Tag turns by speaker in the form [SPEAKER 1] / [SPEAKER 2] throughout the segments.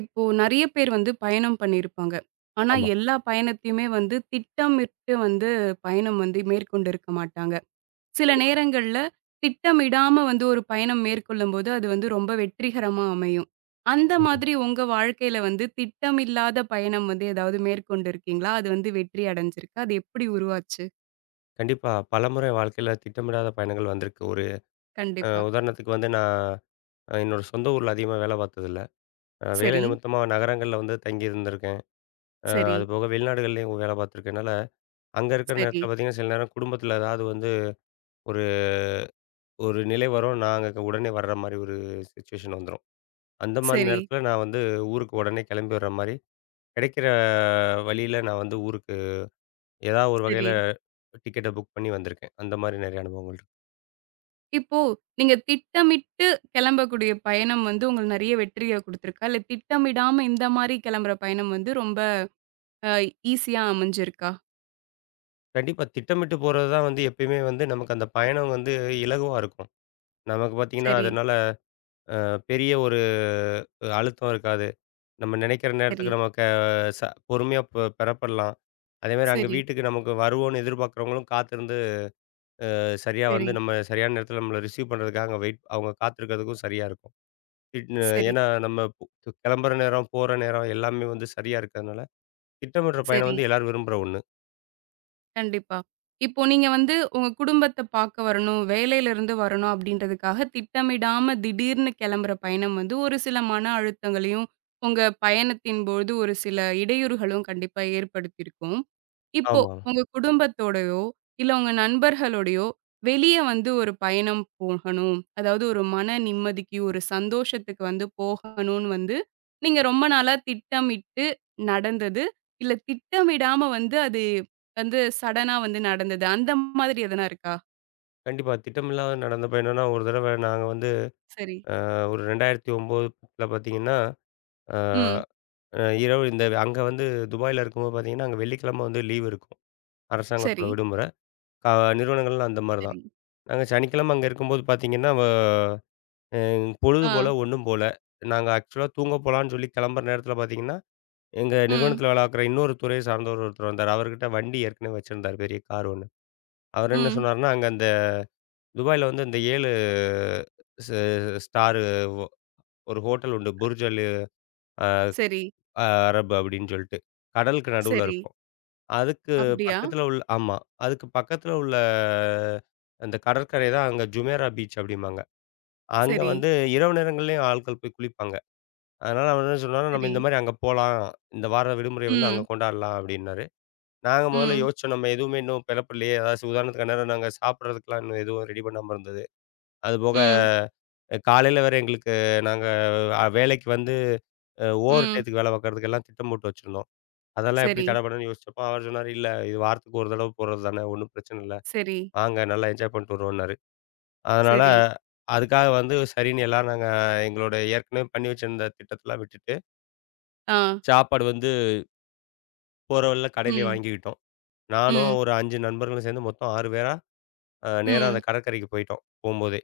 [SPEAKER 1] இப்போ நெறைய பேர் வந்து பயணம் பண்ணியிருப்பாங்க. ஆனா,
[SPEAKER 2] ஆமா.
[SPEAKER 1] எல்லா பயணத்தையுமே வந்து திட்டமிட்டு வந்து பயணம் வந்து மேற்கொண்டிருக்க மாட்டாங்க. சில
[SPEAKER 2] கண்டிப்பா.
[SPEAKER 1] நேரங்கள்ல திட்டமிடாம வந்து ஒரு பயணம் மேற்கொள்ளும்போது, அது வந்து ரொம்ப வெற்றிகரமா அமையும். அந்த
[SPEAKER 2] ம்.
[SPEAKER 1] மாதிரி உங்க வாழ்க்கையில வந்து திட்டமில்லாத பயணம் வந்து ஏதாவது மேற்கொண்டிருக்கீங்களா? அது வந்து வெற்றி அடைஞ்சிருக்கா? அது எப்படி உருவாச்சு?
[SPEAKER 2] கண்டிப்பா. பலமுறை வாழ்க்கையில திட்டமிடாத பயணங்கள் வந்திருக்கு. ஒரு
[SPEAKER 1] கண்டிப்பா.
[SPEAKER 2] உதாரணத்துக்கு வந்து நான் என்னோட சொந்த ஊர்ல அதிகமா வேலை பார்த்ததில்ல. வேலை
[SPEAKER 1] சரி,
[SPEAKER 2] நிமித்தமா நகரங்கள்ல வந்து தங்கி இருந்திருக்கேன்.
[SPEAKER 1] சரி,
[SPEAKER 2] அதுபோக வெளிநாடுகள்லயும் வேலை பார்த்துருக்கனால, அங்க இருக்கிற
[SPEAKER 1] சரி, சரி,
[SPEAKER 2] நேரத்தில பார்த்தீங்கன்னா, சில நேரம் குடும்பத்தில ஏதாவது வந்து ஒரு ஒரு நிலை வரும். நான் அங்க உடனே வர்ற மாரி ஒரு சிச்சுவேஷன் வந்துரும். அந்த மாரி
[SPEAKER 1] சரி,
[SPEAKER 2] நேரத்தில நான் வந்து ஊருக்கு உடனே கிளம்பி வர்ற மாரி, கிடைக்கிற வழியில நான் வந்து ஊருக்கு ஏதாவது ஒரு வகையில
[SPEAKER 1] சரி.
[SPEAKER 2] டிக்கெட்ட புக் பண்ணி வந்திருக்கேன். அந்த மாரி நெறைய அனுபவங்கள் இருக்கு.
[SPEAKER 1] இப்போ நீங்க திட்டமிட்டு கிளம்பக்கூடிய பயணம் வந்து உங்களுக்கு நிறைய வெற்றிய குடுத்துருக்கா? இல்ல திட்டமிடாம இந்த மாரி கிளம்புற பயணம் வந்து ரொம்ப அ ஈஸியா அமைஞ்சிருக்கா?
[SPEAKER 2] கண்டிப்பா. திட்டமிட்டு போறது தான் வந்து எப்பயுமே வந்து நமக்கு அந்த பயணம் வந்து இலகுவா இருக்கும். நமக்கு பார்த்தீங்கன்னா,
[SPEAKER 1] சரி,
[SPEAKER 2] அதனால பெரிய ஒரு அழுத்தம் இருக்காது. நம்ம நினைக்கிற
[SPEAKER 1] சரி,
[SPEAKER 2] நேரத்துக்கு நமக்கு பொறுமையா பெறப்படலாம். அதேமாரி அங்க
[SPEAKER 1] சரி,
[SPEAKER 2] வீட்டுக்கு நமக்கு வருவோம்னு எதிர்பார்க்கிறவங்களும் காத்திருந்து சரியா வந்து
[SPEAKER 1] சரி,
[SPEAKER 2] நம்ம சரியான நேரத்தில நம்மள ரிசீவ் பண்ணுறதுக்காக அங்க வெயிட் அவங்க காத்திருக்கிறதுக்கும் சரியா இருக்கும். திட்னு
[SPEAKER 1] சரி,
[SPEAKER 2] ஏன்னா நம்ம கிளம்புற நேரம், போற நேரம் எல்லாமே வந்து சரியா இருக்கிறதுனால, திட்டமிடுற பயணம்
[SPEAKER 1] சரி.
[SPEAKER 2] வந்து எல்லாரும் விரும்புற ஒண்ணு.
[SPEAKER 1] கண்டிப்பா. இப்போ நீங்க வந்து உங்க குடும்பத்த பார்க்க வரணும், வேலையிலிருந்து வரணும் அப்படின்றதுக்காக திட்டமிடாம திடீர்னு கிளம்புற பயணம் வந்து ஒரு சில மன அழுத்தங்களையும், உங்க பயணத்தின் போது ஒரு சில இடையூறுகளும் கண்டிப்பா ஏற்படுத்தியிருக்கும். இப்போ
[SPEAKER 2] ஆமா.
[SPEAKER 1] உங்க குடும்பத்தோடயோ, இல்ல உங்க நண்பர்களோடையோ வெளிய வந்து ஒரு பயணம் போகணும். அதாவது ஒரு மன நிம்மதிக்கு, ஒரு சந்தோஷத்துக்கு வந்து போகணும்னு வந்து நீங்க ரொம்ப நாளா திட்டமிட்டு நடந்தது. இல்ல திட்டமிடாம வந்து அது வந்து சடனா வந்து நடந்தது. அந்த மாதிரி எதனா இருக்கா?
[SPEAKER 2] கண்டிப்பா. திட்டமில்லாத நடந்த பயணம்னா, ஒரு தடவ நாங்க வந்து
[SPEAKER 1] சரி.
[SPEAKER 2] அ ஒரு 2009, 10ல பார்த்தீங்கன்னா, அ
[SPEAKER 1] ம்.
[SPEAKER 2] அ இரவு இந்த அங்க வந்து துபாயில இருக்கும்போது பார்த்தீங்கன்னா, அங்க வெள்ளிக்கிழமை வந்து லீவ் இருக்கும். அரசாங்கத்தோட
[SPEAKER 1] சரி.
[SPEAKER 2] விடுமுறை. கா நிறுவனங்கள்லாம் அந்த மாரி தான்.
[SPEAKER 1] சரி.
[SPEAKER 2] நாங்க சனிக்கிழமை அங்க இருக்கும்போது பார்த்தீங்கன்னா, வ அ பொழுது
[SPEAKER 1] ஆ.
[SPEAKER 2] போல ஒண்ணும் போல. நாங்க ஆக்சுவலா தூங்க போலான்னு சொல்லி கிளம்புற நேரத்தில பார்த்தீங்கன்னா, எங்க
[SPEAKER 1] ம்.
[SPEAKER 2] நிறுவனத்தில வேலை பார்க்குற இன்னொரு துறையை சார்ந்தவர் ஒருத்தர் வந்தாரு. அவர்கிட்ட வண்டி ஏற்கனவே வச்சிருந்தாரு. பெரிய கார் ஒண்ணு. அவர் என்ன
[SPEAKER 1] ம்.
[SPEAKER 2] சொன்னாருன்னா, அங்க அந்த துபாயில வந்து இந்த 7 ஸ் ஸ்டாரு ஒ ஒரு ஹோட்டல் உண்டு. "புர்ஜ் அல்
[SPEAKER 1] சரி,
[SPEAKER 2] அரபு" அப்படின்னு சொல்லிட்டு. கடலுக்கு நடுவுல
[SPEAKER 1] சரி.
[SPEAKER 2] இருக்கும். அதுக்கு
[SPEAKER 1] அப்படியா?
[SPEAKER 2] பக்கத்துல உள்ள ஆமா. அதுக்கு பக்கத்துல உள்ள அந்த கடற்கரை தான் அங்க ஜுமேரா பீச் அப்படிம்பாங்க. அங்க
[SPEAKER 1] சரி,
[SPEAKER 2] வந்து இரவு நேரங்கள்லயும் ஆட்கள் போய் குளிப்பாங்க. அதனால அவர் என்ன சொன்னாரு, "நம்ம
[SPEAKER 1] சரி.
[SPEAKER 2] இந்த மாரி அங்க போலாம். இந்த வார விடுமுறைய வந்து அங்க
[SPEAKER 1] ம்.
[SPEAKER 2] கொண்டாடலாம்" அப்படின்னாரு. நாங்க முதல்ல
[SPEAKER 1] ம்.
[SPEAKER 2] யோசிச்சோம், நம்ம எதுவுமே இன்னும் பெலப்படலையே. அதாவது உதாரணத்துக்கு அந்நேரம் நாங்க சாப்பிடுறதுக்குலாம் இன்னும் எதுவும் ரெடி பண்ணாம இருந்தது. அதுபோக
[SPEAKER 1] ம்.
[SPEAKER 2] காலையில வேற எங்களுக்கு நாங்க வேலைக்கு வந்து ஓவர்
[SPEAKER 1] ம்.
[SPEAKER 2] டயத்துக்கு வேலை பார்க்கறதுக்கெல்லாம் திட்டம் போட்டு வச்சிருந்தோம். அதெல்லாம் எப்படி
[SPEAKER 1] சரி,
[SPEAKER 2] தடை பண்ணணும்னு யோசிச்சப்போ, அவர் சொன்னாரு, "இல்ல இது வாரத்துக்கு ஒரு தடவ போறது தானே, ஒண்ணும் பிரச்சனை இல்ல.
[SPEAKER 1] சரி,
[SPEAKER 2] வாங்க நல்லா என்ஜாய் பண்ணிட்டு வருவோம்னாரு." அதனால
[SPEAKER 1] சரி.
[SPEAKER 2] அதுக்காக வந்து சரின்னு எல்லாரும் நாங்க எங்களோட ஏற்கனவே பண்ணி வச்சிருந்த திட்டத்தலாம் விட்டுட்டு,
[SPEAKER 1] ஆ.
[SPEAKER 2] சாப்பாடு வந்து போற வழில கடையிலேயே
[SPEAKER 1] ம்.
[SPEAKER 2] வாங்கிக்கிட்டோம். நானும்
[SPEAKER 1] ம்.
[SPEAKER 2] ஒரு 5 நண்பர்களும் சேர்ந்து மொத்தம் 6 பேரா நேரா அந்த
[SPEAKER 1] ம்.
[SPEAKER 2] கடற்கரைக்கு போயிட்டோம், போம்போதே.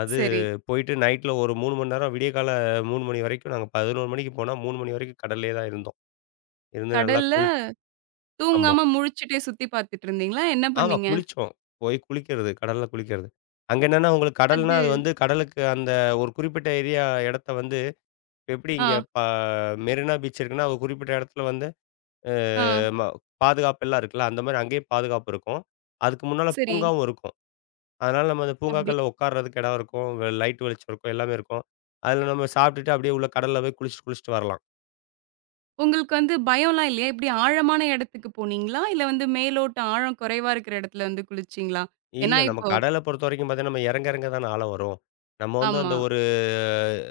[SPEAKER 2] அது
[SPEAKER 1] சரி.
[SPEAKER 2] போயிட்டு நைட்ல ஒரு 3 மணி நேரம் விடியக்காலை 3 மணி வரைக்கும் நாங்க 11 மணிக்கு போனா 3 மணி வரைக்கும் கடல்லயே தான் இருந்தோம். இருந்து நல்லா
[SPEAKER 1] கடல்ல
[SPEAKER 2] ஆமா.
[SPEAKER 1] தூங்காம முழிச்சுட்டே சுத்தி பார்த்துட்டு இருந்தீங்களா? என்ன
[SPEAKER 2] ஆமா.
[SPEAKER 1] பண்ணீங்க?
[SPEAKER 2] குளிச்சோம். போய் குளிக்கிறது. கடல்ல குளிக்கிறது. அங்க என்னன்னா, உங்களுக்கு
[SPEAKER 1] அது
[SPEAKER 2] கடல்னா அது வந்து கடலுக்கு அந்த ஒரு குறிப்பிட்ட ஏரியா இடத்த வந்து இப்ப எப்படி
[SPEAKER 1] ஆ,
[SPEAKER 2] இங்க மெரினா பீச் இருக்குன்னா, ஒரு குறிப்பிட்ட இடத்துல வந்து அ
[SPEAKER 1] ஆ.
[SPEAKER 2] ம பாதுகாப்பு எல்லாம் இருக்குல்ல. அந்த மாரி அங்கேயும் பாதுகாப்பு இருக்கும். அதுக்கு முன்னால
[SPEAKER 1] சரி.
[SPEAKER 2] பூங்காவும் இருக்கும். அதனால நம்ம அந்த
[SPEAKER 1] அப்படி
[SPEAKER 2] பூங்காக்கள்ல உட்கார்றதுக்கு இடம் இருக்கும். லைட் வெளிச்சம் இருக்கும். எல்லாமே இருக்கும். அதுல நம்ம சாப்பிட்டுட்டு அப்படியே உள்ள கடல்ல போய் குளிச்சுட்டு, குளிச்சுட்டு வரலாம்.
[SPEAKER 1] உங்களுக்கு வந்து பயம்லாம் இல்லையா? எப்படி ஆழமான இடத்துக்கு போனீங்களா? இல்ல வந்து மேலோட்ட ஆழம் குறைவா இருக்கிற இடத்துல வந்து குளிச்சீங்களா?
[SPEAKER 2] இல்ல.
[SPEAKER 1] ஏன்னா
[SPEAKER 2] நம்ம
[SPEAKER 1] இப்போ
[SPEAKER 2] கடல பொறுத்தவரைக்கும் பார்த்தீங்கன்னா, நம்ம இறங்க இறங்க தான ஆழம் வரும். நம்ம வந்து அந்த
[SPEAKER 1] ஆமா.
[SPEAKER 2] ஒரு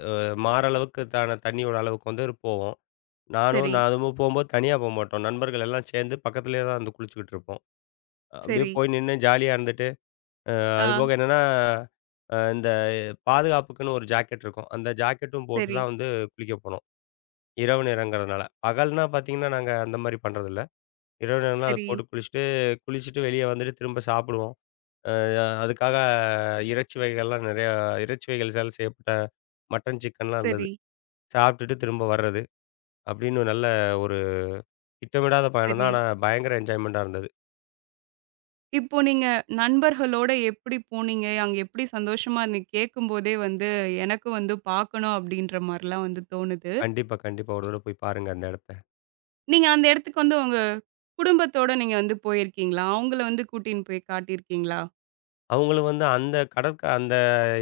[SPEAKER 2] அ மாரளவுக்கு தான தண்ணியோட அளவுக்கு வந்து போவோம். நானும்
[SPEAKER 1] சரி,
[SPEAKER 2] நான் அதுவும் போம்போது தனியா போமாட்டோம். நண்பர்கள் எல்லாம் சேர்ந்து பக்கத்திலேயே தான் வந்து குளிச்சுக்கிட்டு இருப்போம். அப்படியே
[SPEAKER 1] சரி.
[SPEAKER 2] போய் நின்னு ஜாலியா இருந்துட்டு,
[SPEAKER 1] ஆ,
[SPEAKER 2] அதுபோக என்னன்னா, இந்த பாதுகாப்புக்குன்னு ஒரு ஜாக்கெட் இருக்கும். அந்த ஜாக்கெட்டும் போட்டு
[SPEAKER 1] சரி,
[SPEAKER 2] தான் வந்து குளிக்க போனோம். இரவு நேரங்கிறதுனால. பகல்னா பார்த்தீங்கன்னா, நாங்க அந்த மாரி பண்றதில்ல. இரவு நேரம்லாம் அத
[SPEAKER 1] சரி,
[SPEAKER 2] போட்டு குளிச்சுட்டு, குளிச்சுட்டு வெளிய வந்துட்டு திரும்ப சாப்பிடுவோம். அ அதுக்காக இறைச்சி வகைகள்லாம் நெறையா இறைச்சி வகைகள்ஸால் செய்யப்பட்ட மட்டன், சிக்கன்லாம் இருந்தது.
[SPEAKER 1] சரி,
[SPEAKER 2] சாப்பிட்டுட்டு திரும்ப வர்றது. அப்படின்னு நல்ல ஒரு திட்டமிடாத பயணம் தான்.
[SPEAKER 1] சரி.
[SPEAKER 2] ஆனா பயங்கர என்ஜாய்மெண்ட்டா இருந்தது.
[SPEAKER 1] இப்போ நீங்க நண்பர்களோட எப்படி போனீங்க? அங்க எப்படி சந்தோஷமா இருந்தீங்க? கேட்கும்போதே வந்து எனக்கும் வந்து பார்க்கணும் அப்படின்ற மாரிலாம் வந்து தோணுது.
[SPEAKER 2] கண்டிப்பா, கண்டிப்பா. ஒரு தடவ போய் பாருங்க அந்த இடத்த.
[SPEAKER 1] நீங்க அந்த இடத்துக்கு வந்து உங்க குடும்பத்தோட நீங்க வந்து போயிருக்கீங்களா? அவங்கள வந்து கூட்டின்னு போய் காட்டியிருக்கீங்களா?
[SPEAKER 2] அவங்களும் வந்து அந்த கடற்க அந்த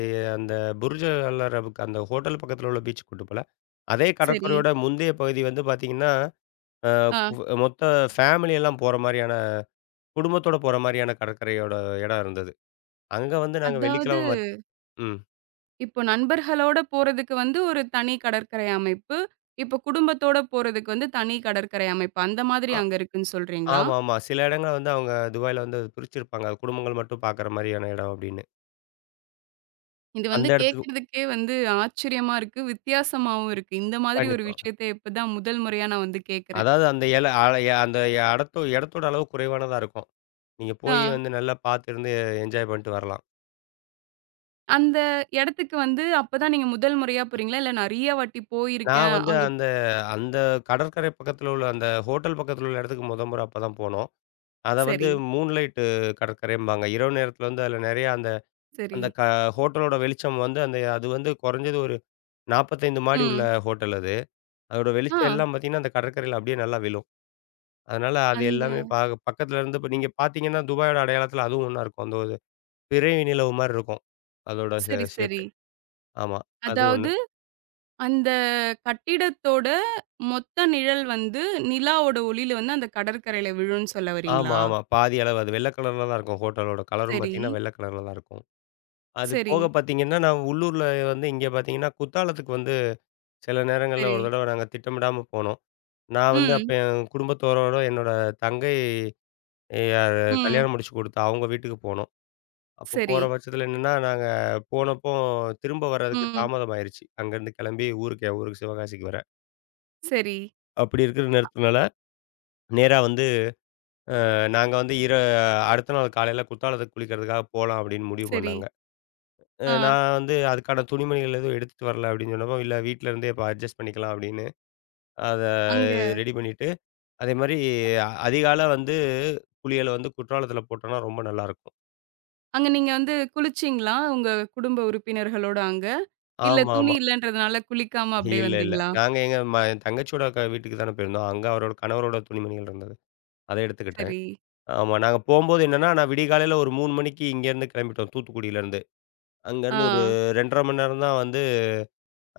[SPEAKER 2] எ அந்த புர்ஜ் அல் அரபுக்கு அந்த ஹோட்டல் பக்கத்தில உள்ள பீச்சுக்கு கூட்டு போல. அதே
[SPEAKER 1] சரி.
[SPEAKER 2] கடற்கரையோட முந்தைய பகுதி வந்து பார்த்தீங்கன்னா, அ
[SPEAKER 1] ஆ
[SPEAKER 2] குவ் மொத்த ஃபேமிலி எல்லாம் போற மாரியான குடும்பத்தோட போற மாரியான கடற்கரையோட இடம் இருந்தது. அங்க வந்து நாங்க
[SPEAKER 1] அதாவது
[SPEAKER 2] வெள்ளிக்கிழமை ம்.
[SPEAKER 1] இப்போ நண்பர்களோட போறதுக்கு வந்து ஒரு தனி கடற்கரை அமைப்பு. இப்போ குடும்பத்தோட போறதுக்கு வந்து தனி கடற்கரை அமைப்பு. அந்த மாதிரி
[SPEAKER 2] அ
[SPEAKER 1] அங்க இருக்குன்னு சொல்றீங்களா?
[SPEAKER 2] ஆமா, ஆமா. சில இடங்கள்ல வந்து அவங்க துபாய்ல வந்து அது பிரிச்சிருப்பாங்க. அது குடும்பங்கள் மட்டும் பார்க்குற மாரியான இடம் அப்படின்னு.
[SPEAKER 1] இது
[SPEAKER 2] அந்த
[SPEAKER 1] வந்து
[SPEAKER 2] இடத்துக்கு
[SPEAKER 1] கேட்கறதுக்கே வந்து ஆச்சரியமா இருக்கு. வித்தியாசமாவும் இருக்கு. இந்த மாதிரி ஒரு
[SPEAKER 2] கண்டிப்பா.
[SPEAKER 1] விஷயத்த இப்பதான் முதல் முறையா நான் வந்து கேட்கிறேன்.
[SPEAKER 2] அதாவது அந்த எல அல அந்த இடத்தோட அளவு குறைவானதா இருக்கும். நீங்க போய்
[SPEAKER 1] ஆ
[SPEAKER 2] வந்து நல்லா பார்த்து இருந்து என்ஜாய் பண்ணிட்டு வரலாம்.
[SPEAKER 1] அந்த இடத்துக்கு வந்து அப்பதான் நீங்க முதல் முறையா போறீங்களா? இல்ல நெறைய வாட்டி
[SPEAKER 2] நான்
[SPEAKER 1] போயிருக்கேன்.
[SPEAKER 2] வந்து
[SPEAKER 1] அங்க
[SPEAKER 2] அந்த அந்த கடற்கரை பக்கத்துல உள்ள அந்த ஹோட்டல் பக்கத்துல உள்ள இடத்துக்கு மொத முறை அப்ப தான் போனோம். அத வந்து
[SPEAKER 1] சரி,
[SPEAKER 2] மூன்லைட் கடற்கரைம்பாங்க. இரவு நேரத்துல வந்து அதுல நெறைய அந்த
[SPEAKER 1] சரி.
[SPEAKER 2] அந்த க ஹோட்டலோட வெளிச்சம் வந்து அந்த அது வந்து குறைஞ்சது ஒரு 45 மாடி உள்ள
[SPEAKER 1] ம்.
[SPEAKER 2] ஹோட்டல் அது. அதோட
[SPEAKER 1] ஆ
[SPEAKER 2] வெளிச்சம் எல்லாம் பார்த்தீங்கன்னா, அந்த கடற்கரையில அப்படியே நல்லா விழும். அதனால அது எல்லாமே
[SPEAKER 1] அந்த
[SPEAKER 2] பக்கத்துல இருந்து இப்ப நீங்க பார்த்தீங்கன்னா, துபாயோட அடையாளத்துல அதுவும் ஒண்ணா இருக்கும். அந்த ஒரு பிறை நிலவு மாரி இருக்கும். அதோட
[SPEAKER 1] சரி, சரி.
[SPEAKER 2] ஷேப்பே. ஆமா. அது ஒண்ணு.
[SPEAKER 1] அதாவது அந்த கட்டிடத்தோட மொத்த நிழல் வந்து நிலாவோட ஒளியில வந்து அந்த கடற்கரையில விழும்ன்னு சொல்ல
[SPEAKER 2] ஆமா,
[SPEAKER 1] வரீங்களா?
[SPEAKER 2] ஆமா. பாதி அளவு அது வெள்ள கலர்ல தான் இருக்கும். ஹோட்டலோட கலரும்
[SPEAKER 1] சரி,
[SPEAKER 2] பார்த்தீங்கன்னா, வெள்ள கலர்ல தான் இருக்கும். அது
[SPEAKER 1] சரி,
[SPEAKER 2] போக பார்த்தீங்கன்னா, நான் உள்ளூர்ல வந்து இங்க பார்த்தீங்கன்னா, குத்தாலத்துக்கு வந்து சில நேரங்கள்ல
[SPEAKER 1] சரி.
[SPEAKER 2] ஒரு தடவ நாங்க திட்டமிடாம போனோம். நான் வந்து அப்ப
[SPEAKER 1] ம்,
[SPEAKER 2] என் குடும்பத்தோரோட என்னோட தங்கை
[SPEAKER 1] ம்.
[SPEAKER 2] கல்யாணம் முடிச்சு குடுத்தா அவங்க வீட்டுக்கு போனோம். அப்போ
[SPEAKER 1] சரி.
[SPEAKER 2] போற பட்சத்துல என்னன்னா, நாங்க போனப்போ திரும்ப வர்றதுக்கு
[SPEAKER 1] ம்.
[SPEAKER 2] தாமதம் ஆயிருச்சு. அங்கருந்து கெளம்பி ஊருக்கு என் ஊருக்கு சிவகாசிக்கு வர.
[SPEAKER 1] சரி,
[SPEAKER 2] அப்படி இருக்கிற நேரத்தினால, நேரா வந்து நாங்க வந்து அடுத்த நாள் காலையில குத்தாலத்துக்கு குளிக்கிறதுக்காக போலாம் அப்படின்னு முடிவு
[SPEAKER 1] சரி.
[SPEAKER 2] பண்ணாங்க.
[SPEAKER 1] ஆ.
[SPEAKER 2] நான் வந்து அதுக்கான துணிமணிகள் எதுவும் எடுத்துட்டு வரல அப்படின்னு சொன்னப்போ, "இல்ல வீட்லருந்தே இப்ப அட்ஜஸ்ட் பண்ணிக்கலாம்" அப்படின்னு அத
[SPEAKER 1] அங்க
[SPEAKER 2] ரெடி பண்ணிட்டு, அதே மாரி அதிகாலை வந்து குளியல வந்து குற்றாலத்தில போட்டோம்னா ரொம்ப நல்லாயிருக்கும்.
[SPEAKER 1] அங்க நீங்க வந்து குளிச்சீங்களா? உங்க குடும்ப உறுப்பினர்களோட அங்க? இல்ல துணி
[SPEAKER 2] ஆமாமா.
[SPEAKER 1] இல்லன்றதுனால குளிக்காம அப்படியே
[SPEAKER 2] இல்ல, இல்ல.
[SPEAKER 1] வந்தீங்களா?
[SPEAKER 2] நாங்க எங்க ம என் தங்கச்சியோட வீட்டுக்கு தானே போயிருந்தோம். அங்க அவரோட கணவரோட துணிமணிகள் இருந்தது. அத எடுத்துக்கிட்டேன்.
[SPEAKER 1] சரி.
[SPEAKER 2] ஆமா, நாங்க போம்போது என்னன்னா, நான் விடிகாலையில ஒரு 3 மணிக்கு இங்கேருந்து கிளம்பிட்டோம் தூத்துக்குடியிலருந்து.
[SPEAKER 1] ஆ.
[SPEAKER 2] அங்கேருந்து ஒரு 2 1/2 மணி நேரம் தான் வந்து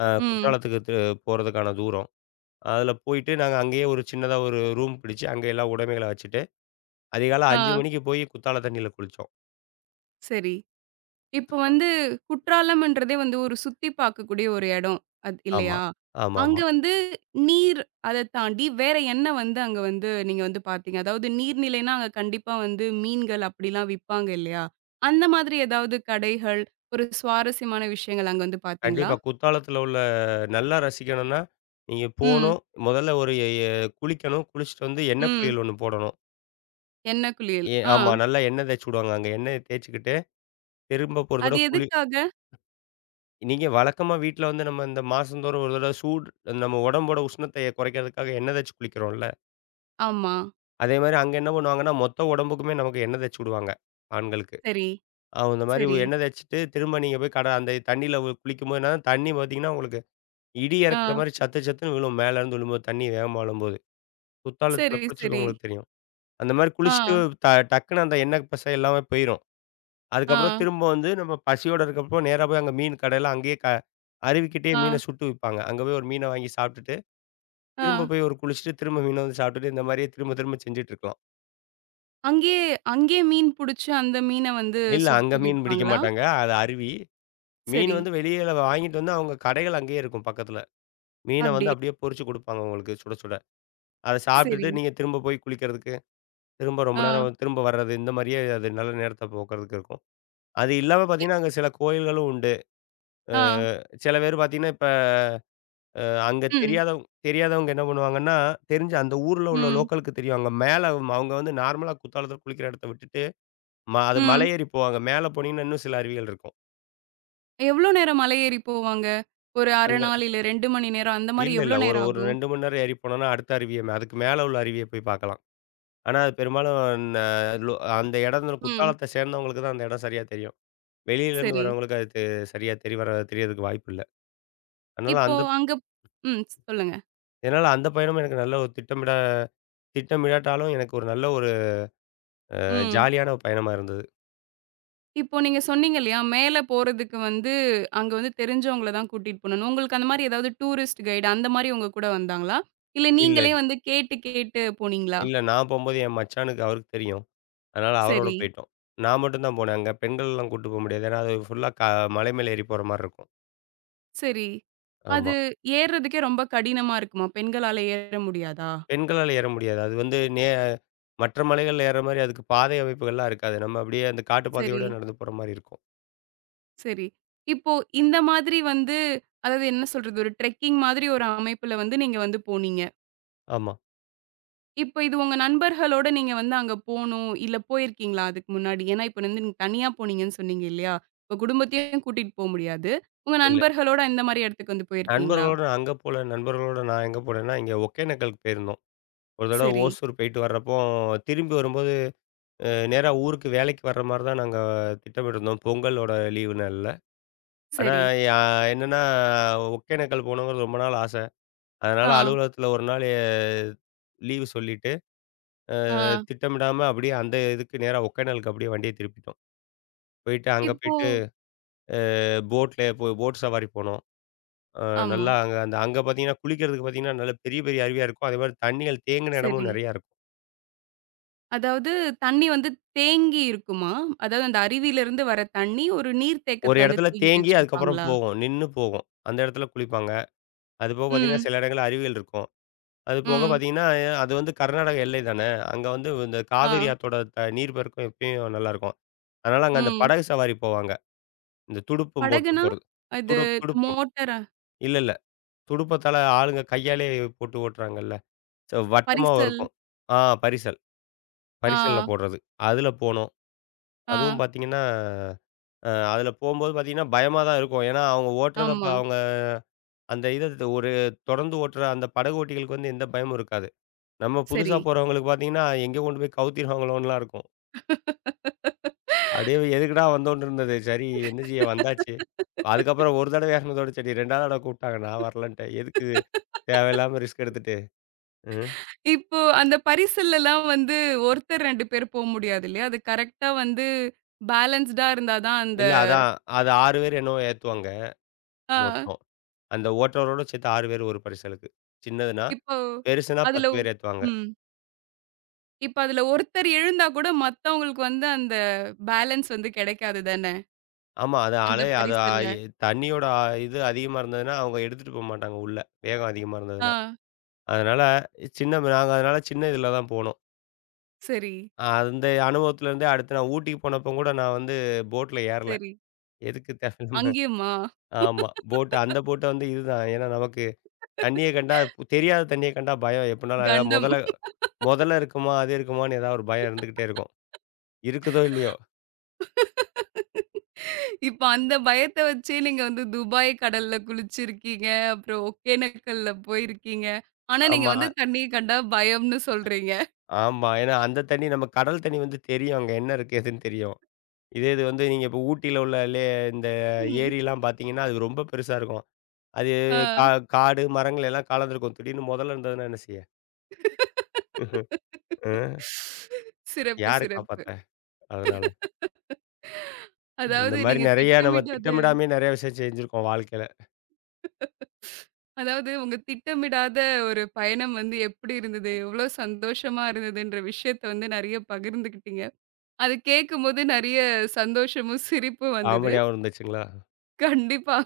[SPEAKER 1] ம்.
[SPEAKER 2] குற்றாலத்துக்கு போறதுக்கான தூரம். அதில போயிட்டு நாங்க அங்கேயே ஒரு சின்னதா ஒரு ரூம் பிடிச்சு, அங்க எல்லா உடைமைகள வச்சுட்டு, அதிகாலை 5
[SPEAKER 1] ஆ.
[SPEAKER 2] மணிக்கு போய் குத்தால தண்ணீல குளிச்சோம்.
[SPEAKER 1] சரி. இப்ப வந்து குற்றாலம்ன்றதே வந்து ஒரு சுத்தி பார்க்கக்கூடிய ஒரு இடம். அது
[SPEAKER 2] ஆமா.
[SPEAKER 1] இல்லையா?
[SPEAKER 2] ஆமாமா.
[SPEAKER 1] அங்க வந்து நீர் அத தாண்டி வேற என்ன வந்து அங்க வந்து நீங்க வந்து பார்த்தீங்க? அதாவது நீர்நிலைன்னா அங்க கண்டிப்பா வந்து மீன்கள் அப்படிலாம் விப்பாங்க இல்லையா? அந்த மாதிரி ஏதாவது கடைகள், ஒரு சுவாரஸ்யமான விஷயங்கள் அங்க வந்து பார்த்தீங்களா?
[SPEAKER 2] கண்டிப்பா. குத்தாலத்தில உள்ள நல்லா ரசிக்கணும்னா, நீங்க
[SPEAKER 1] ம்.
[SPEAKER 2] போணும். முதல்ல ஒரு எ எ குளிக்கணும். குளிச்சுட்டு வந்து எண்ணெய்
[SPEAKER 1] ம்.
[SPEAKER 2] குளியல் ஒண்ணு போடணும்.
[SPEAKER 1] எண்ணெய் குளியல்.
[SPEAKER 2] ஏ
[SPEAKER 1] ஆ.
[SPEAKER 2] ஆமா. நல்லா எண்ணெய் தேய்ச்சு விடுவாங்க. அங்க எண்ணெய தேய்ச்சுக்கிட்டு, திரும்ப ஒரு
[SPEAKER 1] அது
[SPEAKER 2] தடவ
[SPEAKER 1] எதுக்காக?
[SPEAKER 2] நீங்க வழக்கமா வீட்ல வந்து நம்ம இந்த மாசந்தோறும் ஒரு தடவ சூடு நம்ம உடம்போட உஷ்ணத்த குறைக்கிறதுக்காக எண்ணெய் தேய்ச்சு குளிக்கிறோம்ல.
[SPEAKER 1] ஆமா.
[SPEAKER 2] அதேமாரி அங்க என்ன பண்ணுவாங்கன்னா, மொத்த உடம்புக்குமே நமக்கு எண்ணெய் தேய்ச்சு விடுவாங்க. ஆண்களுக்கு.
[SPEAKER 1] சரி,
[SPEAKER 2] அந்த மாரி
[SPEAKER 1] சரி.
[SPEAKER 2] எண்ணெய் தேய்ச்சுட்டு, திரும்ப நீங்க போய் அந்த தண்ணீல குளிக்கும்போது என்னன்னா, தண்ணி பார்த்தீங்கன்னா, உங்களுக்கு இடி
[SPEAKER 1] ஆ.
[SPEAKER 2] இறக்குற மாரி சத்து சத்துன்னு விழும். மேலேருந்து விழும்போது, தண்ணி வேகமா விழும்போது. குத்தாலத்தில
[SPEAKER 1] சரி, சரி.
[SPEAKER 2] குளிச்சிருக்கவங்களுக்கு தெரியும். அந்த மாரி
[SPEAKER 1] ஆ.
[SPEAKER 2] குளிச்சுட்டு டக்குனு அந்த எண்ணெய் பசை எல்லாமே போயிரும்.
[SPEAKER 1] ஆ.
[SPEAKER 2] அதுக்கப்புறம் திரும்ப வந்து நம்ம பசியோட இருக்கப்போ நேரா போய் அங்க மீன் கடையில அங்கேயே அருவிக்கிட்டயே
[SPEAKER 1] ஆ.
[SPEAKER 2] மீன சுட்டு விப்பாங்க. அங்க போய் ஒரு மீன வாங்கி சாப்பிட்டுட்டு,
[SPEAKER 1] ஆ.
[SPEAKER 2] திரும்ப போய் ஒரு குளிச்சுட்டு, திரும்ப மீன வந்து சாப்பிட்டுட்டு, இந்த மாரியே திரும்ப திரும்ப செஞ்சுட்டு இருக்கலாம்.
[SPEAKER 1] அங்கேயே அங்கேயே மீன் புடிச்சு, அந்த மீன வந்து
[SPEAKER 2] இல்ல அங்க
[SPEAKER 1] சுட்டு
[SPEAKER 2] மீன் பிடிக்க
[SPEAKER 1] விப்பாங்களா?
[SPEAKER 2] மாட்டாங்க. அது அருவி. மீன்
[SPEAKER 1] சரி.
[SPEAKER 2] வந்து வெளியில வாங்கிட்டு வந்து அவங்க கடைகள் அங்கேயே இருக்கும் பக்கத்துல. மீன வந்து
[SPEAKER 1] அப்டி.
[SPEAKER 2] அப்படியே பொரிச்சு குடுப்பாங்க உங்களுக்கு சுட சுட. அத
[SPEAKER 1] சரி.
[SPEAKER 2] சாப்பிட்டுட்டு நீங்க திரும்ப போய் குளிக்கிறதுக்கு, திரும்ப ரொம்ப
[SPEAKER 1] ஆ.
[SPEAKER 2] நேரம் திரும்ப வர்றது இந்த மாரியே அது நல்ல நேரத்த போக்குறதுக்கு இருக்கும். அது இல்லாம
[SPEAKER 1] இ
[SPEAKER 2] பார்த்தீங்கன்னா, அங்க சில கோயில்களும் உண்டு. அ
[SPEAKER 1] ஆ.
[SPEAKER 2] சில பேர் பார்த்தீங்கன்னா, இப்ப அங்க
[SPEAKER 1] ம்.
[SPEAKER 2] தெரியாதவங்க என்ன பண்ணுவாங்கன்னா, தெரிஞ்ச அந்த ஊர்ல உள்ள
[SPEAKER 1] ம்.
[SPEAKER 2] லோக்கலுக்கு தெரியும். அங்க மேல அவங்க அவங்க வந்து நார்மலா குத்தாலத்துல குளிக்கிற இடத்த விட்டுட்டு, அது மலை
[SPEAKER 1] ம்.
[SPEAKER 2] ஏறி போவாங்க. மேல போனீங்கன்னா இன்னும் சில அருவிகள் இருக்கும்.
[SPEAKER 1] எவ்ளோ நேரம் மலை ஏறி போவாங்க? ஒரு 1/2
[SPEAKER 2] அங்க
[SPEAKER 1] நாள் இல்ல 2 மணி நேரம் அந்த மாரி
[SPEAKER 2] இல்ல, இல்ல.
[SPEAKER 1] எவ்ளோ
[SPEAKER 2] ஒரு
[SPEAKER 1] நேரம்
[SPEAKER 2] ஒரு
[SPEAKER 1] ஆகும்?
[SPEAKER 2] 2 மணி நேரம் ஏறி போனோம்னா, அடுத்த அருவிய அதுக்கு மேல உள்ள அருவிய போய் பார்க்கலாம். ஆனா அது பெரும்பாலும் ந லோ அந்த இடம்ங்கிற
[SPEAKER 1] ம்.
[SPEAKER 2] குத்தாலத்த சேர்ந்தவங்களுக்கு தான் அந்த இடம் சரியா தெரியும். வெளியிலேருந்து
[SPEAKER 1] சரி.
[SPEAKER 2] வரவங்களுக்கு அது சரியா தெரியறதுக்கு வாய்ப்பு இல்ல. அதனால
[SPEAKER 1] இப்போ
[SPEAKER 2] அந்த
[SPEAKER 1] அங்க ம். சொல்லுங்க.
[SPEAKER 2] அதனால அந்த பயணம் எனக்கு நல்ல ஒரு திட்டமிடாட்டாலும் எனக்கு ஒரு நல்ல ஒரு
[SPEAKER 1] ம்.
[SPEAKER 2] ஜாலியான பயணமா இருந்தது.
[SPEAKER 1] இப்போ நீங்க சொன்னீங்க இல்லையா? மேல போறதுக்கு வந்து அங்க வந்து தெரிஞ்சவங்கள தான் கூட்டிட்டு போணும்னு. உங்களுக்கு அந்த மாரி ஏதாவது டூரிஸ்ட் கைடு அந்த மாரி உங்க கூட வந்தாங்களா? இல்ல
[SPEAKER 2] இல்ல.
[SPEAKER 1] நீங்களே வந்து கேட்டு கேட்டு போனீங்களா?
[SPEAKER 2] இல்ல நான் போம்போது என் மச்சானுக்கு அவருக்கு தெரியும். அதனால அவரோட
[SPEAKER 1] சரி.
[SPEAKER 2] போயிட்டோம். நான் மட்டும் தான் போனேன். அங்க பெண்கள்லாம் கூட்டு போ முடியாது. ஏன்னா அது ஃபுல்லா மலை மேல ஏறி போற மாரி இருக்கும்.
[SPEAKER 1] சரி.
[SPEAKER 2] ஆமா.
[SPEAKER 1] அது ஏறுறதுக்கே ரொம்ப கடினமா இருக்குமா? பெண்களால ஏற முடியாதா?
[SPEAKER 2] பெண்களால ஏற முடியாது. அது வந்து மற்ற மலைகள்ல ஏறுற மாரி அதுக்கு பாதை அமைப்புகள்லாம் இருக்காது. நம்ம அப்படியே அந்த காட்டு
[SPEAKER 1] சரி,
[SPEAKER 2] பாதையோட நடந்து போற மாரி இருக்கும்.
[SPEAKER 1] சரி. இப்போ இந்த மாதிரி வந்து அதாவது என்ன சொல்றது? ஒரு ட்ரெக்கிங் மாதிரி ஒரு அமைப்புல வந்து நீங்க வந்து போனீங்க.
[SPEAKER 2] ஆமா.
[SPEAKER 1] இப்போ இது உங்க நண்பர்களோட நீங்க வந்து அங்க போணும், இல்ல போயிருக்கீங்களா அதுக்கு முன்னாடி? ஏன்னா இப்ப வந்து நீங்க தனியா போனீங்கன்னு சொன்னீங்க இல்லையா? உங்க குடும்பத்தையும் கூட்டிட்டு போ முடியாது. உங்க
[SPEAKER 2] இல்ல.
[SPEAKER 1] நண்பர்களோட இந்த மாரி இடத்துக்கு வந்து போயிருக்கீங்களா?
[SPEAKER 2] நண்பர்களோட நான் அங்க போல. நண்பர்களோட நான் எங்க போனேன்னா, இங்க ஒகேனக்கலுக்கு போயிருந்தோம். ஒரு தடவ
[SPEAKER 1] சரி,
[SPEAKER 2] ஓசூர் போயிட்டு வர்றப்போ, திரும்பி வரும்போது நேரா ஊருக்கு வேலைக்கு வர்ற மாரி தான் நாங்க திட்டமிட்டிருந்தோம். பொங்கலோட லீவு நாள்ல. ஆனா,
[SPEAKER 1] சரி.
[SPEAKER 2] யா என்னன்னா ஒகேனக்கல் போகணுங்கிறது ரொம்ப நாள் ஆசை. அதனால
[SPEAKER 1] ஆ,
[SPEAKER 2] அலுவலகத்தில ஒரு நாள் லீவு சொல்லிட்டு,
[SPEAKER 1] ஆ.
[SPEAKER 2] திட்டமிடாம அப்படியே அந்த இதுக்கு நேரா ஒகேனலுக்கு அப்படியே வண்டிய திருப்பிட்டோம். போயிட்டு அங்க
[SPEAKER 1] இப்போ
[SPEAKER 2] போயிட்டு அ போட்ல போய் போட் சவாரி போனோம். அ
[SPEAKER 1] ஆமா.
[SPEAKER 2] நல்லா அங்க அங்க பார்த்தீங்கன்னா, குளிக்கிறதுக்கு பார்த்தீங்கன்னா, நல்ல பெரிய பெரிய அருவியா இருக்கும். அதே மாரி தண்ணிகள் தேங்கின இடமும்
[SPEAKER 1] சரி.
[SPEAKER 2] நெறையா இருக்கும்.
[SPEAKER 1] அதாவது தண்ணி வந்து தேங்கி இருக்குமா? அதாவது அந்த அருவியிலிருந்து வர தண்ணி ஒரு நீர்
[SPEAKER 2] ஒரு
[SPEAKER 1] தேக்கத்துல வந்து
[SPEAKER 2] இடத்துல
[SPEAKER 1] தேக்கி
[SPEAKER 2] தேங்கி அதுக்கப்புறம்
[SPEAKER 1] வச்சிருப்பாங்களா?
[SPEAKER 2] போகும். நின்னு போகும். அந்த இடத்துல குளிப்பாங்க. அதுபோக பார்த்தீங்கன்னா,
[SPEAKER 1] ம்,
[SPEAKER 2] சில இடங்கள்ல அருவிகள் இருக்கும். அது போக
[SPEAKER 1] ம்,
[SPEAKER 2] பார்த்தீங்கன்னா, அது வந்து கர்நாடக எல்லை தான. அங்க வந்து இந்த
[SPEAKER 1] ஆ,
[SPEAKER 2] காவேரி ஆத்தோட நீர் பெருக்கம் எப்பயும் நல்லாருக்கும். அதனால அங்க அந்த
[SPEAKER 1] ம்.
[SPEAKER 2] படகு சவாரி போவாங்க. இந்த துடுப்பும் போட்டு
[SPEAKER 1] படகுனா?
[SPEAKER 2] போறது.
[SPEAKER 1] அது
[SPEAKER 2] துடுப்பும்.
[SPEAKER 1] மோட்டரா?
[SPEAKER 2] இல்ல, இல்ல. துடுப்பத்தால ஆளுங்க கையாலேயே போட்டு ஓட்டுறாங்கல்ல. சோ வட்டமா
[SPEAKER 1] பரிசல்?
[SPEAKER 2] இருக்கும். ஆ பரிசல். பரிசல்ல
[SPEAKER 1] ஆ,
[SPEAKER 2] போடுறது. அதுல போனோம்.
[SPEAKER 1] ஆ,
[SPEAKER 2] அதுவும் பார்த்தீங்கன்னா, அதுல போம்போது பார்த்தீங்கன்னா, பயமா தான் இருக்கும். ஏன்னா அவங்க ஓட்டுறதப்ப
[SPEAKER 1] ஆமா.
[SPEAKER 2] அவங்க அந்த இத ஒரு தொடர்ந்து ஓட்டுற அந்த படகோட்டிகளுக்கு வந்து எந்த பயமும் இருக்காது. நம்ம
[SPEAKER 1] சரி.
[SPEAKER 2] புதுசா போறவங்களுக்கு பார்த்தீங்கன்னா, எங்கே கொண்டு போய் கவுத்திருவாங்களோன்னுலாம் இருக்கும். அப்படியே எதுக்குடா வந்தோம்ன்னு இருந்தது. சரி என்னச்சி வந்தாச்சு. அதுக்கப்புறம் ஒரு தடவை ஏறுனதோட சரி 2வது தடவை கூப்பிட்டாங்க. நான் வரலன்ட்டேன். எதுக்கு தேவையில்லாம ரிஸ்க் எடுத்துட்டு. ம்.
[SPEAKER 1] இப்போ அந்த பரிசல்லலாம் வந்து ஒருத்தர் 2 பேர் போ முடியாது இல்லையா? அது கரெக்ட்டா வந்து பேலன்ஸ்டா இருந்தா தான் அந்த
[SPEAKER 2] இல்ல அதான். அது 6 பேர் என்னவோ ஏத்துவாங்க
[SPEAKER 1] ஆ
[SPEAKER 2] மொத்தம். அந்த ஓட்டுறவரோட சேர்த்து 6 பேர் ஒரு பரிசலுக்கு. சின்னதுன்னா,
[SPEAKER 1] இப்போ
[SPEAKER 2] பெருசுனா
[SPEAKER 1] அதுல
[SPEAKER 2] 10
[SPEAKER 1] உ-
[SPEAKER 2] பேர் ஏத்துவாங்க.
[SPEAKER 1] ம். இப்ப அதுல ஒருத்தர் எழுந்தா கூட மத்தவங்களுக்கு வந்து அந்த பேலன்ஸ் வந்து கிடைக்காது தானே!
[SPEAKER 2] ஆமா. அது
[SPEAKER 1] அந்த
[SPEAKER 2] அலை அது ஆ-
[SPEAKER 1] பரிசல்ல.
[SPEAKER 2] எ தண்ணியோட இது அதிகமா இருந்ததுன்னா, அவங்க எடுத்துட்டு போமாட்டாங்க உள்ள. வேகம் அதிகமா
[SPEAKER 1] ஆ
[SPEAKER 2] இருந்ததுன்னா. அதனால சின்ன நாங்க அதனால சின்ன இதுல தான் போனோம்.
[SPEAKER 1] சரி,
[SPEAKER 2] அந்த அனுபவத்துலேருந்தே அடுத்து நான் ஊட்டிக்கு போனப்போ கூட நான் வந்து போட்ல ஏறல.
[SPEAKER 1] சரி.
[SPEAKER 2] எதுக்கு தேவையில்லாம
[SPEAKER 1] அங்கேயுமா?
[SPEAKER 2] ஆமா. அந்த போட்ட வந்து இதுதான். ஏன்னா நமக்கு தண்ணிய கண்டா தெரியாத தண்ணிய கண்டா பயம். எப்படினாலும் அதாவது
[SPEAKER 1] கண்டம்.
[SPEAKER 2] முதல முதல இருக்குமா, அது இருக்குமான்னு ஏதாவது ஒரு பயம் இருந்துகிட்டே இருக்கும். இருக்குதோ இல்லையோ.
[SPEAKER 1] இப்ப அந்த பயத்த வச்சே நீங்க வந்து துபாய் கடல்ல குளிச்சிருக்கீங்க. அப்புறம் ஒகேனக்கல்ல போயிருக்கீங்க. ஆனா நீங்க
[SPEAKER 2] ஆமா.
[SPEAKER 1] வந்து தண்ணிய கண்டா பயம்ன்னு சொல்றீங்க.
[SPEAKER 2] ஆமா. ஏன்னா அந்த தண்ணி நம்ம கடல் தண்ணி வந்து தெரியும். அங்க என்ன இருக்கு ஏதுன்னு தெரியும். இதே இது வந்து நீங்க இப்போ ஊட்டியில உள்ள இந்த
[SPEAKER 1] ம்.
[SPEAKER 2] ஏரிலாம் பார்த்தீங்கன்னா, அது ரொம்ப பெருசா இருக்கும். அது கா
[SPEAKER 1] ஆ.
[SPEAKER 2] காடு, மரங்கள் எல்லாம் கலந்திருக்கும். திடீர்னு முதல இருந்ததுன்னா என்ன செய்ய? ம்ஹ்ம். அ.
[SPEAKER 1] சிறப்பு,
[SPEAKER 2] யாரு
[SPEAKER 1] சிறப்பு.
[SPEAKER 2] காப்பாத்த? அதனால. இந்த
[SPEAKER 1] அதாவது
[SPEAKER 2] மாரி
[SPEAKER 1] நீங்க
[SPEAKER 2] நெறைய நம்ம
[SPEAKER 1] திட்டமிட்டு
[SPEAKER 2] திட்டமிடாமயே நெறைய விஷயம் செஞ்சிருக்கோம் வாழ்க்கையில.
[SPEAKER 1] அதாவது உங்க திட்டமிடாத ஒரு பயணம் வந்து எப்படி இருந்தது? எவ்ளோ சந்தோஷமா இருந்ததுன்ற விஷயத்த வந்து நெறைய பகிர்ந்துக்கிட்டீங்க. அது கேட்கும்போது நெறைய சந்தோஷமும், சிரிப்பும் வந்தது.
[SPEAKER 2] காமெடியாவும் இருந்துச்சுங்களா?
[SPEAKER 1] கண்டிப்பா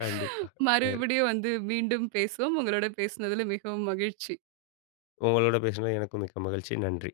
[SPEAKER 2] கண்டிப்பா. சரி.
[SPEAKER 1] மறுபடியும் வந்து மீண்டும் பேசுவோம். உங்களோட பேசுனதுல மிகவும் மகிழ்ச்சி.
[SPEAKER 2] உங்களோட பேசினது எனக்கும் மிக்க மகிழ்ச்சி. நன்றி.